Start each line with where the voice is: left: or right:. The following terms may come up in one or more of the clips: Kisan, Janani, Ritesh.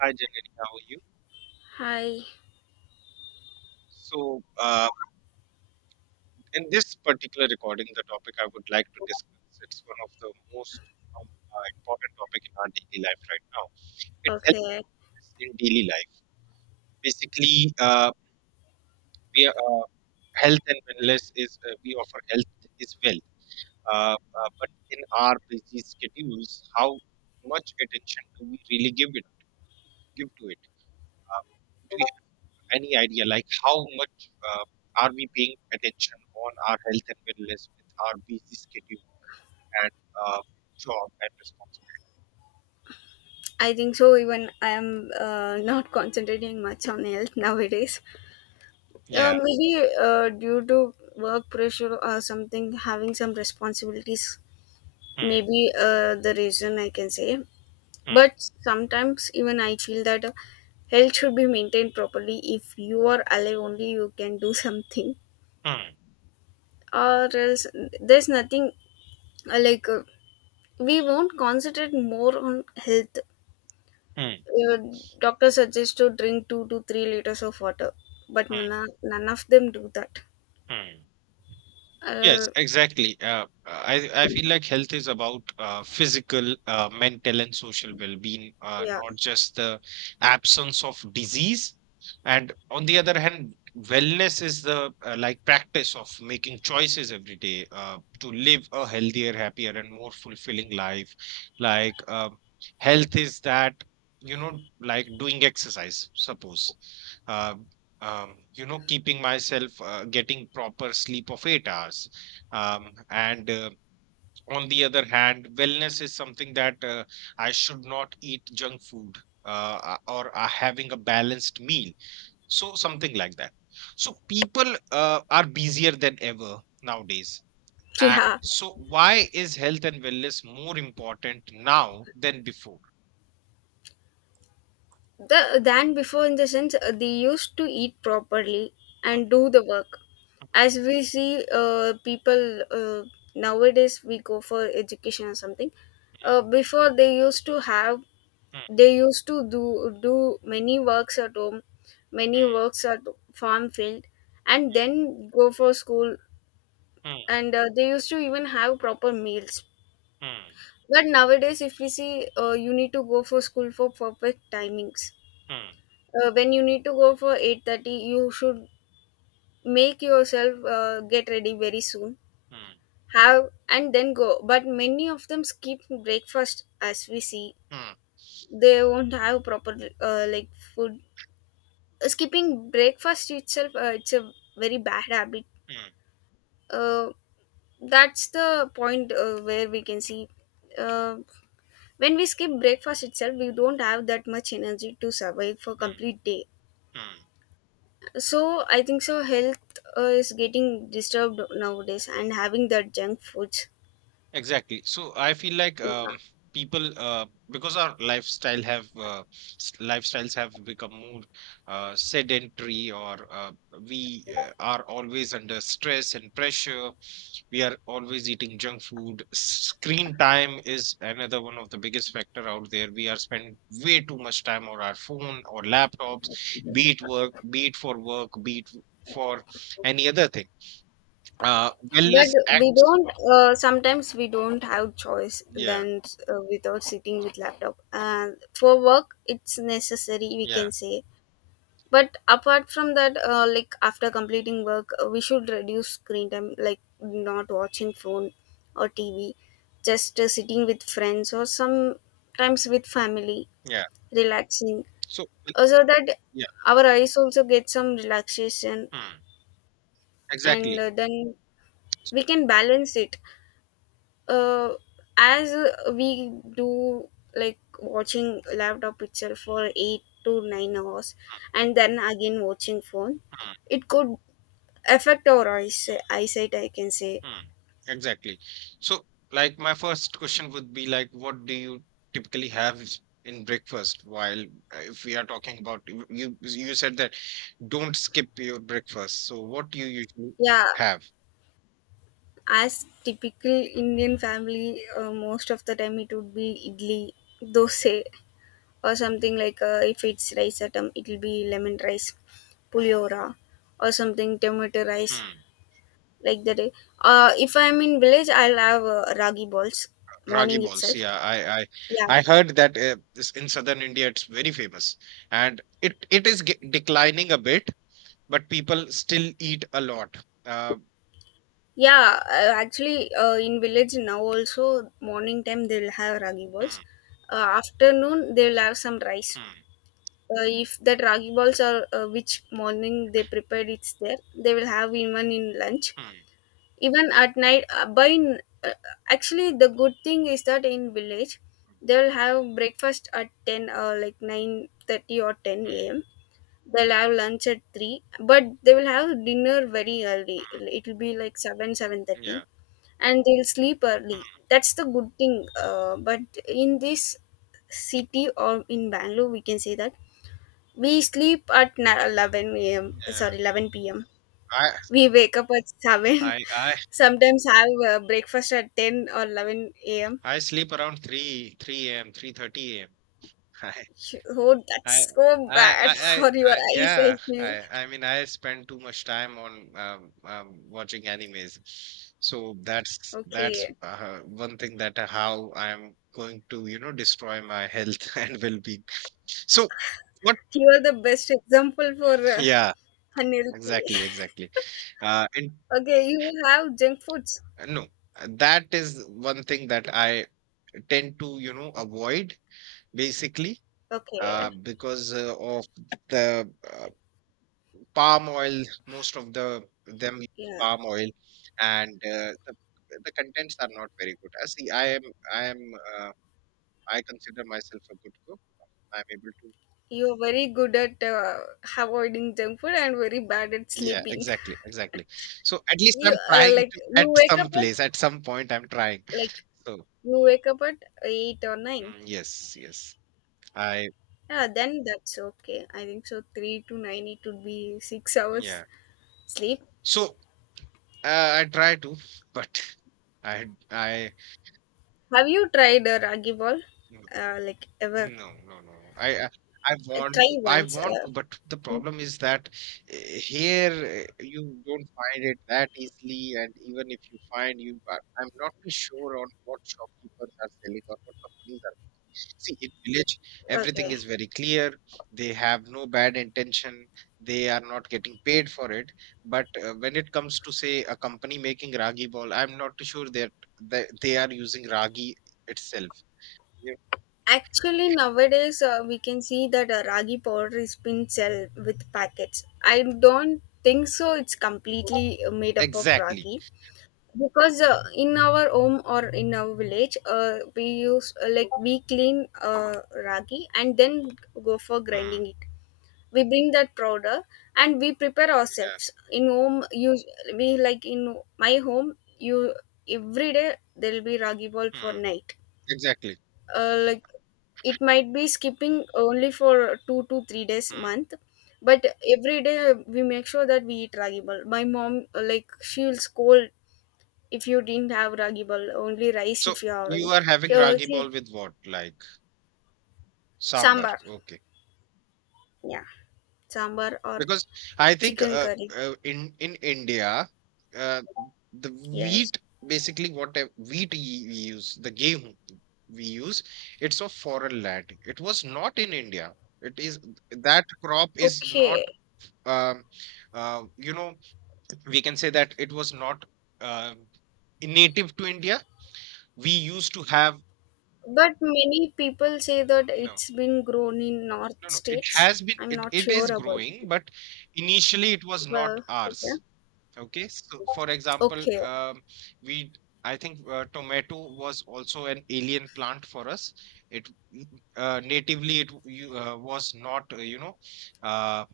right: Hi, Janani, how are you?
left: Hi.
right: So, uh, in this particular recording, the topic I would like to discuss, it's one of the most important topic in our daily life right now. It's
left: Okay.
right: health in daily life. Basically, uh, we are, uh, health and wellness is, we offer health is wealth. But in our busy schedules, how much attention do we really give it, give to it? Uh, do we? Any idea like how much uh, are we paying attention on our health and wellness with our busy schedule and uh, job and responsibility?
left: I think so. Even I am not concentrating much on health nowadays. Uh,
right: Yeah.
left: maybe uh, due to work pressure or something, having some responsibilities,
right: Mm,
left: maybe the reason I can say.
right: mm,
left: But sometimes even I feel that health should be maintained properly. If you are alive, only you can do something,
right: mm,
left: or else there's nothing uh, like. Uh, we won't concentrate more on health.
right: mm,
left: uh, Doctor suggests to drink 2 to 3 liters of water, but
right: mm,
left: none of them do that.
right: mm. Yes,
left: Uh,
right: exactly. I feel like health is about physical, mental, and social well-being,
left: yeah,
right: not just the absence of disease. And on the other hand, wellness is the like practice of making choices every day to live a healthier, happier, and more fulfilling life. Like health is that you know, like doing exercise. Suppose. Uh, you know, keeping myself, getting proper sleep of 8 hours, and on the other hand, wellness is something that I should not eat junk food or having a balanced meal. So, something like that. So, people are busier than ever nowadays. Uh,
left: yeah.
right: so, why is health and wellness more important now than before?
left: Than before, in the sense they used to eat properly and do the work. As we see, people nowadays we go for education or something. Before
right: Mm,
left: they used to do many works at home, many works at farm field, and then go for school,
right: mm,
left: and they used to even have proper meals.
right: mm, mm,
left: But nowadays if we see, you need to go for school for perfect timings.
right: mm,
left: When you need to go for 8:30, you should make yourself get ready very soon,
right: mm,
left: have and then go, but many of them skip breakfast as we see.
right: mm,
left: They won't have proper uh, like food. Skipping breakfast itself, it's a very bad habit.
right: mm, mm,
left: uh, that's the point where we can see, uh, when we skip breakfast itself we don't have that much energy to survive for
right: mm,
left: complete day.
right: mm.
left: So I think so health is getting disturbed nowadays and having that junk foods.
right: Exactly. So, I feel like
left: Yeah.
right: people because our lifestyles have become more sedentary, or we are always under stress and pressure. We are always eating junk food. Screen time is another one of the biggest factor out there. We are spending way too much time on our phone or laptops, be it for work, be it for any other thing.
left: But
right: Wellness
left: we
right: acts.
left: don't sometimes we don't have choice
right: Yeah.
left: than, without sitting with laptop for work it's necessary we
right: Yeah.
left: can say. But apart from that, after completing work, we should reduce screen time, like not watching phone or TV, just sitting with friends or sometimes with family
right: Yeah.
left: relaxing,
right: So, like,
left: so that
right: yeah,
left: our eyes also get some relaxation.
right: mm,
left: And
right: exactly.
left: then we can balance it, uh, as we do, like watching laptop itself for 8 to 9 hours and then again watching phone.
right: Mm,
left: It could affect our eyesight, I can say.
right: mm, exactly. So, like, my first question would be like, what do you typically have in breakfast? While If we are talking about you, you said that don't skip your breakfast. So, what do you usually
left: Yeah.
right: have?
left: As typical Indian family, most of the time it would be idli, dosa, or something like, if it's rice atom, it will be lemon rice, puliora, or something tomato rice
right: Mm,
left: like that. If I'm in village, I'll have ragi balls
right: ragi
left: morning
right: balls.
left: itself.
right: Yeah, I I
left: Yeah.
right: I heard that this in southern India it's very famous, and it is declining a bit, but people still eat a lot. Uh,
left: Yeah, actually, in village now also morning time they'll have ragi balls.
right: Mm,
left: Afternoon they'll have some rice.
right: mm,
left: If that ragi balls are, which morning they prepared, it's there they will have even in lunch,
right: mm,
left: even at night, actually the good thing is that in village
right: mm,
left: they will have breakfast at 10 or like 9:30 or 10
right: mm.
left: a.m. They'll have lunch at 3, but they will have dinner very early. It will be like 7, 7:30,
right: Yeah.
left: and they'll sleep early.
right: Mhm.
left: That's the good thing. But in this city or in Bangalore we can say that we sleep at 11 a.m.
right: Mm. Yeah.
left: Sorry, 11 p.m.
right: I
left: We wake up at 7.
right: I I
left: Sometimes have breakfast at 10 or 11 a.m.
right: I sleep around 3 AM, 3:30 a.m.
left: Oh,
right: I
left: that's so
right: I I
left: bad
right: I
left: for your
right: I
left: eyes,
right: Yeah. I
left: I.
right: I mean, I spend too much time on, watching animes. So that's,
left: Okay.
right: one thing that how I'm going to, you know, destroy my health and well-being. So what?
left: You are the best example for
right: Yeah.
left: unhealthy.
right: Exactly, exactly. And
left: Okay, you have junk foods.
right: no, That is one thing that I tend to, you know, avoid basically
left: Okay.
right: because of the palm oil. Most of the them use
left: Yeah.
right: palm oil, and the contents are not very good. I see I am I am uh, I consider myself a good cook. I'm able to
left: You are very good at avoiding junk food and very bad at
right: Yeah,
left: sleeping.
right: exactly, exactly. So at least
left: You
right: I'm
left: uh,
right: trying
left: like
right: to.
left: you
right: At
left: wake up
right: some
left: at
right: place, at some point, I'm trying.
left: like
right: so
left: You wake up at 8 or 9.
right: yes, yes. I
left: Yeah, then that's okay. I think so. 3 to 9, it would be 6 hours
right: Yeah.
left: sleep.
right: so I try to, but I I
left: Have you tried a ragi ball? Like, ever?
right: no, no, no. I want
left: Try
right: to, I
left: once.
right: want to, but the problem is that here you don't find it that easily, and even if you find, I'm not too sure on what shopkeepers are selling or what companies are. See, in village, everything
left: Okay.
right: is very clear. They have no bad intention. They are not getting paid for it. But when it comes to say a company making ragi ball, I'm not too sure that they are using ragi itself. Yeah.
left: Actually, nowadays we can see that ragi powder is being sold with packets. I don't think so it's completely made up of
right: Exactly.
left: ragi. Because in our home or in our village, we use, we clean ragi and then go for grinding
right: Mm,
left: it. We bring that powder and we prepare
right: yeah.
left: ourselves in home use. We like in my home you Every day there will be ragi ball for
right: Mm,
left: night.
right: exactly.
left: uh, like it might be skipping only for 2 to 3 days
right: Mm.
left: month, but every day we make sure that we eat ragi ball. My mom, she will scold if you didn't have ragi bowl, only rice
right: So
left: if you're
right: you
left: having.
right: are having
left: So
right: ragi
left: see,
right: ball with what? Like sambar.
left: sambar.
right: Okay.
left: Yeah, sambar or
right: Because I think
left: chicken curry.
right: in India, uh, the
left: Yes.
right: wheat basically wheat we use, the game we use, it's of foreign land. It was not in India. It is that crop is not.
left: Okay.
right: Um, you know, we can say that it was not um native to India. We used to have.
left: But many people say that
right: No.
left: it's been grown in north
right: No, no, it
left: states.
right: has been,
left: I'm
right: it,
left: not
right: it is
left: sure about it.
right: growing, but initially it was not
left: Well, okay.
right: ours. Okay, so for example,
left: Okay.
right: we I think tomato was also an alien plant for us. It mm, Natively it was not uh,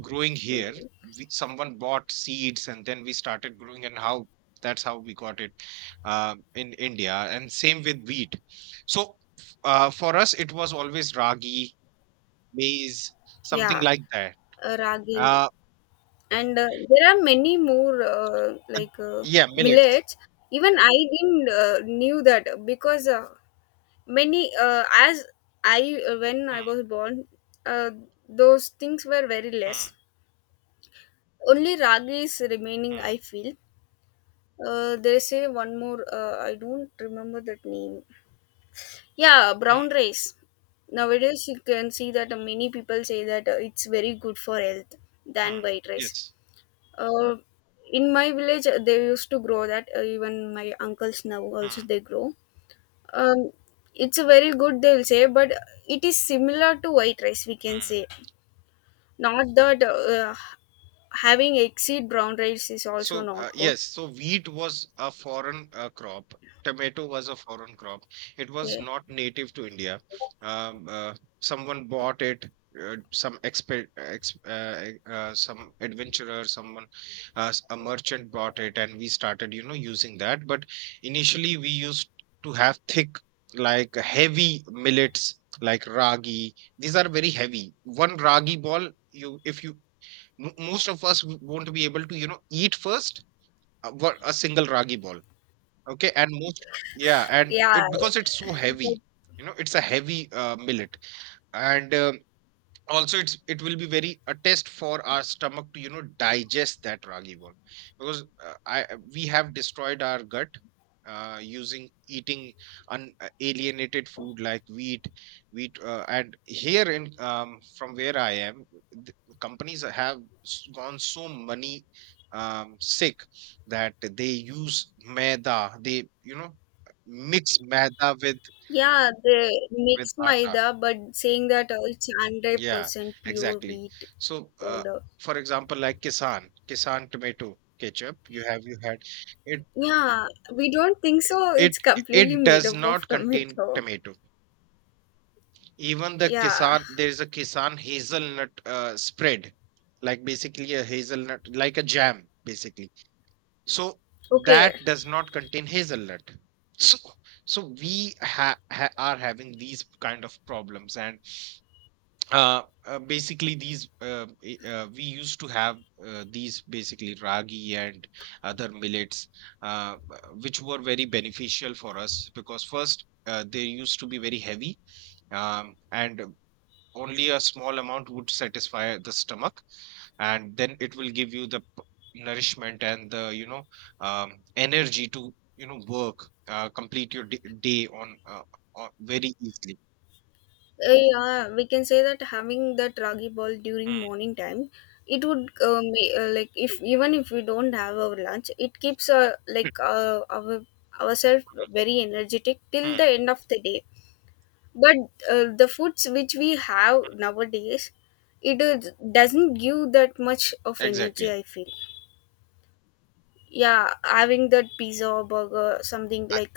right: growing here. We, someone bought seeds and then we started growing, and how that's how we got it in India. And same with wheat. So, for us, it was always ragi, maize, something
left: Yeah.
right: like that.
left: Ragi.
right: Uh,
left: And there are many more, uh,
right: but
left: like uh,
right: Yeah, millets.
left: millets. Even I didn't knew that because many as I when I
right: Mm,
left: was born, uh, those things were very less.
right: mm,
left: Only ragi is remaining, I
right: mm,
left: feel. They say one more, I don't remember that name. Yeah,
right: mm,
left: brown rice. Nowadays you can see that many people say that it's very good for health than
right: mm.
left: white rice.
right: Yes.
left: uh, in my village, they used to grow that, even my uncles now also
right: Mm,
left: they grow. um it's a very good they'll say, but it is similar to white rice we can
right: mm.
left: say. Not that having exceed brown rice is also
right: So,
left: not good.
right: yes, so wheat was a foreign crop. Tomato was a foreign crop. It was
left: Yeah.
right: not native to India. Um, uh, Someone bought it. Some exp ex e, Some adventurer, someone, a merchant bought it, and we started, you know, using that. But initially, we used to have thick, like heavy millets, like ragi. These are very heavy. One ragi ball, you, if you most of us won't be able to, you know, eat first what a single ragi ball. Okay, and most, yeah, and
left: Yeah,
right: it because it's so
left: but-
right: heavy. You know, it's a heavy millet, and also it will be very a test for our stomach to you know digest that ragi ball, because I we have destroyed our gut using eating unalienated food like wheat. And here in from where I am, the companies have gone so many sick that they use maida. They, you know, mix maida with
left: yeah, they mix
right: atta.
left: maida but saying that it's
right: Yeah,
left: 100% pure
right: exactly.
left: wheat
right: So,
left: powder.
right: for example, like Kisan, Kisan tomato ketchup, you had it
left: Yeah, we don't think so
right: it
left: it's completely
right: it
left: made
right: does
left: up of
right: not contain
left: tomato.
right: tomato. Even the
left: Yeah.
right: Kisan, there is a Kisan hazelnut spread, like basically a hazelnut, like a jam, basically. So
left: Okay.
right: that does not contain hazelnut. So, so we ha, ha are having these kind of problems, and we used to have these basically ragi and other millets, which were very beneficial for us because first they used to be very heavy, and only a small amount would satisfy the stomach, and then it will give you the nourishment and the you know energy to you know work, complete your day on very easily.
left: Yeah, we can say that having that ragi ball during
right: Mm.
left: morning time, it would be, if even if we don't have our lunch, it keeps, ourselves very energetic till the
right: Mm.
left: end of the day. But the foods which we have nowadays, it is, doesn't give that much of energy,
right: Exactly.
left: I feel. Yeah, having that pizza or burger something like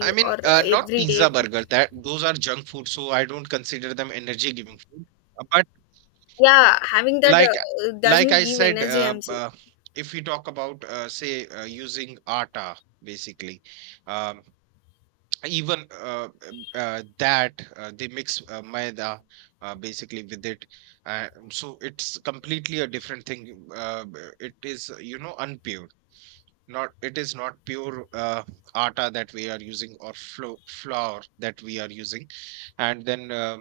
right: I mean,
left: or
right: not
left: every day.
right: pizza, burger, that those are junk food, so I don't consider them energy-giving food. But
left: Yeah, having that
right: like like
left: doesn't
right: I
left: give
right: said,
left: energy, I'm saying.
right: if we talk about say using atta, basically, um, even that they mix maida basically with it, so it's completely a different thing. It is you know unpure, not it is not pure atta that we are using, or flour that we are using, and then uh,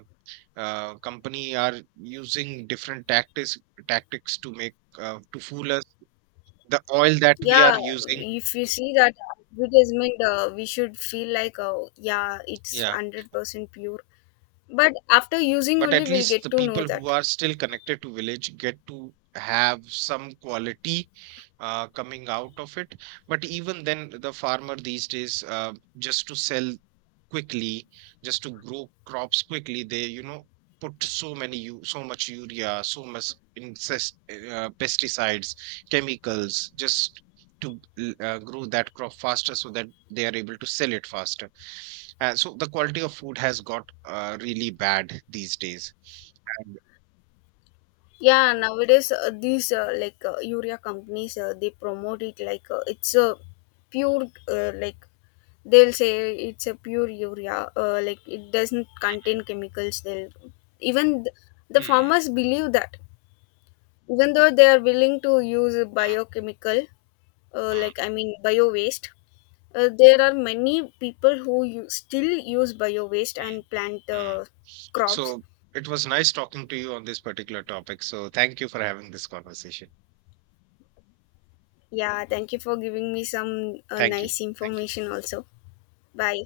right: uh, company are using different tactics, to make to fool us. The oil that we are
left: Yeah,
right: using,
left: if you see that advertisement, we should feel like, oh, yeah, it's
right: yeah,
left: 100% pure. But after using
right: but
left: only,
right: at
left: we'll
right: least
left: get
right: the
left: to know
right: people who
left: that.
right: are still connected to village get to have some quality coming out of it. But even then the farmer these days just to sell quickly, just to grow crops quickly, they you know put so many so much urea, so much incest, pesticides, chemicals, just to grow that crop faster so that they are able to sell it faster. So the quality of food has got really bad these days. And
left: Yeah, nowadays, these, like urea companies, they promote it like it's a pure, uh, like they'll say it's a pure urea, it doesn't contain chemicals. They'll even the
right: Mm,
left: farmers believe that, even though they are willing to use
right: mm,
left: biochemical,
right: mm,
left: I mean, bio waste. There are many people who still use bio waste
right: mm,
left: and plant
right: mm.
left: crops.
right: so it was nice talking to you on this particular topic. So thank you for having this conversation.
left: Yeah, thank you for giving me some
right: Thank you.
left: nice
right: Thank you.
left: information also. Bye.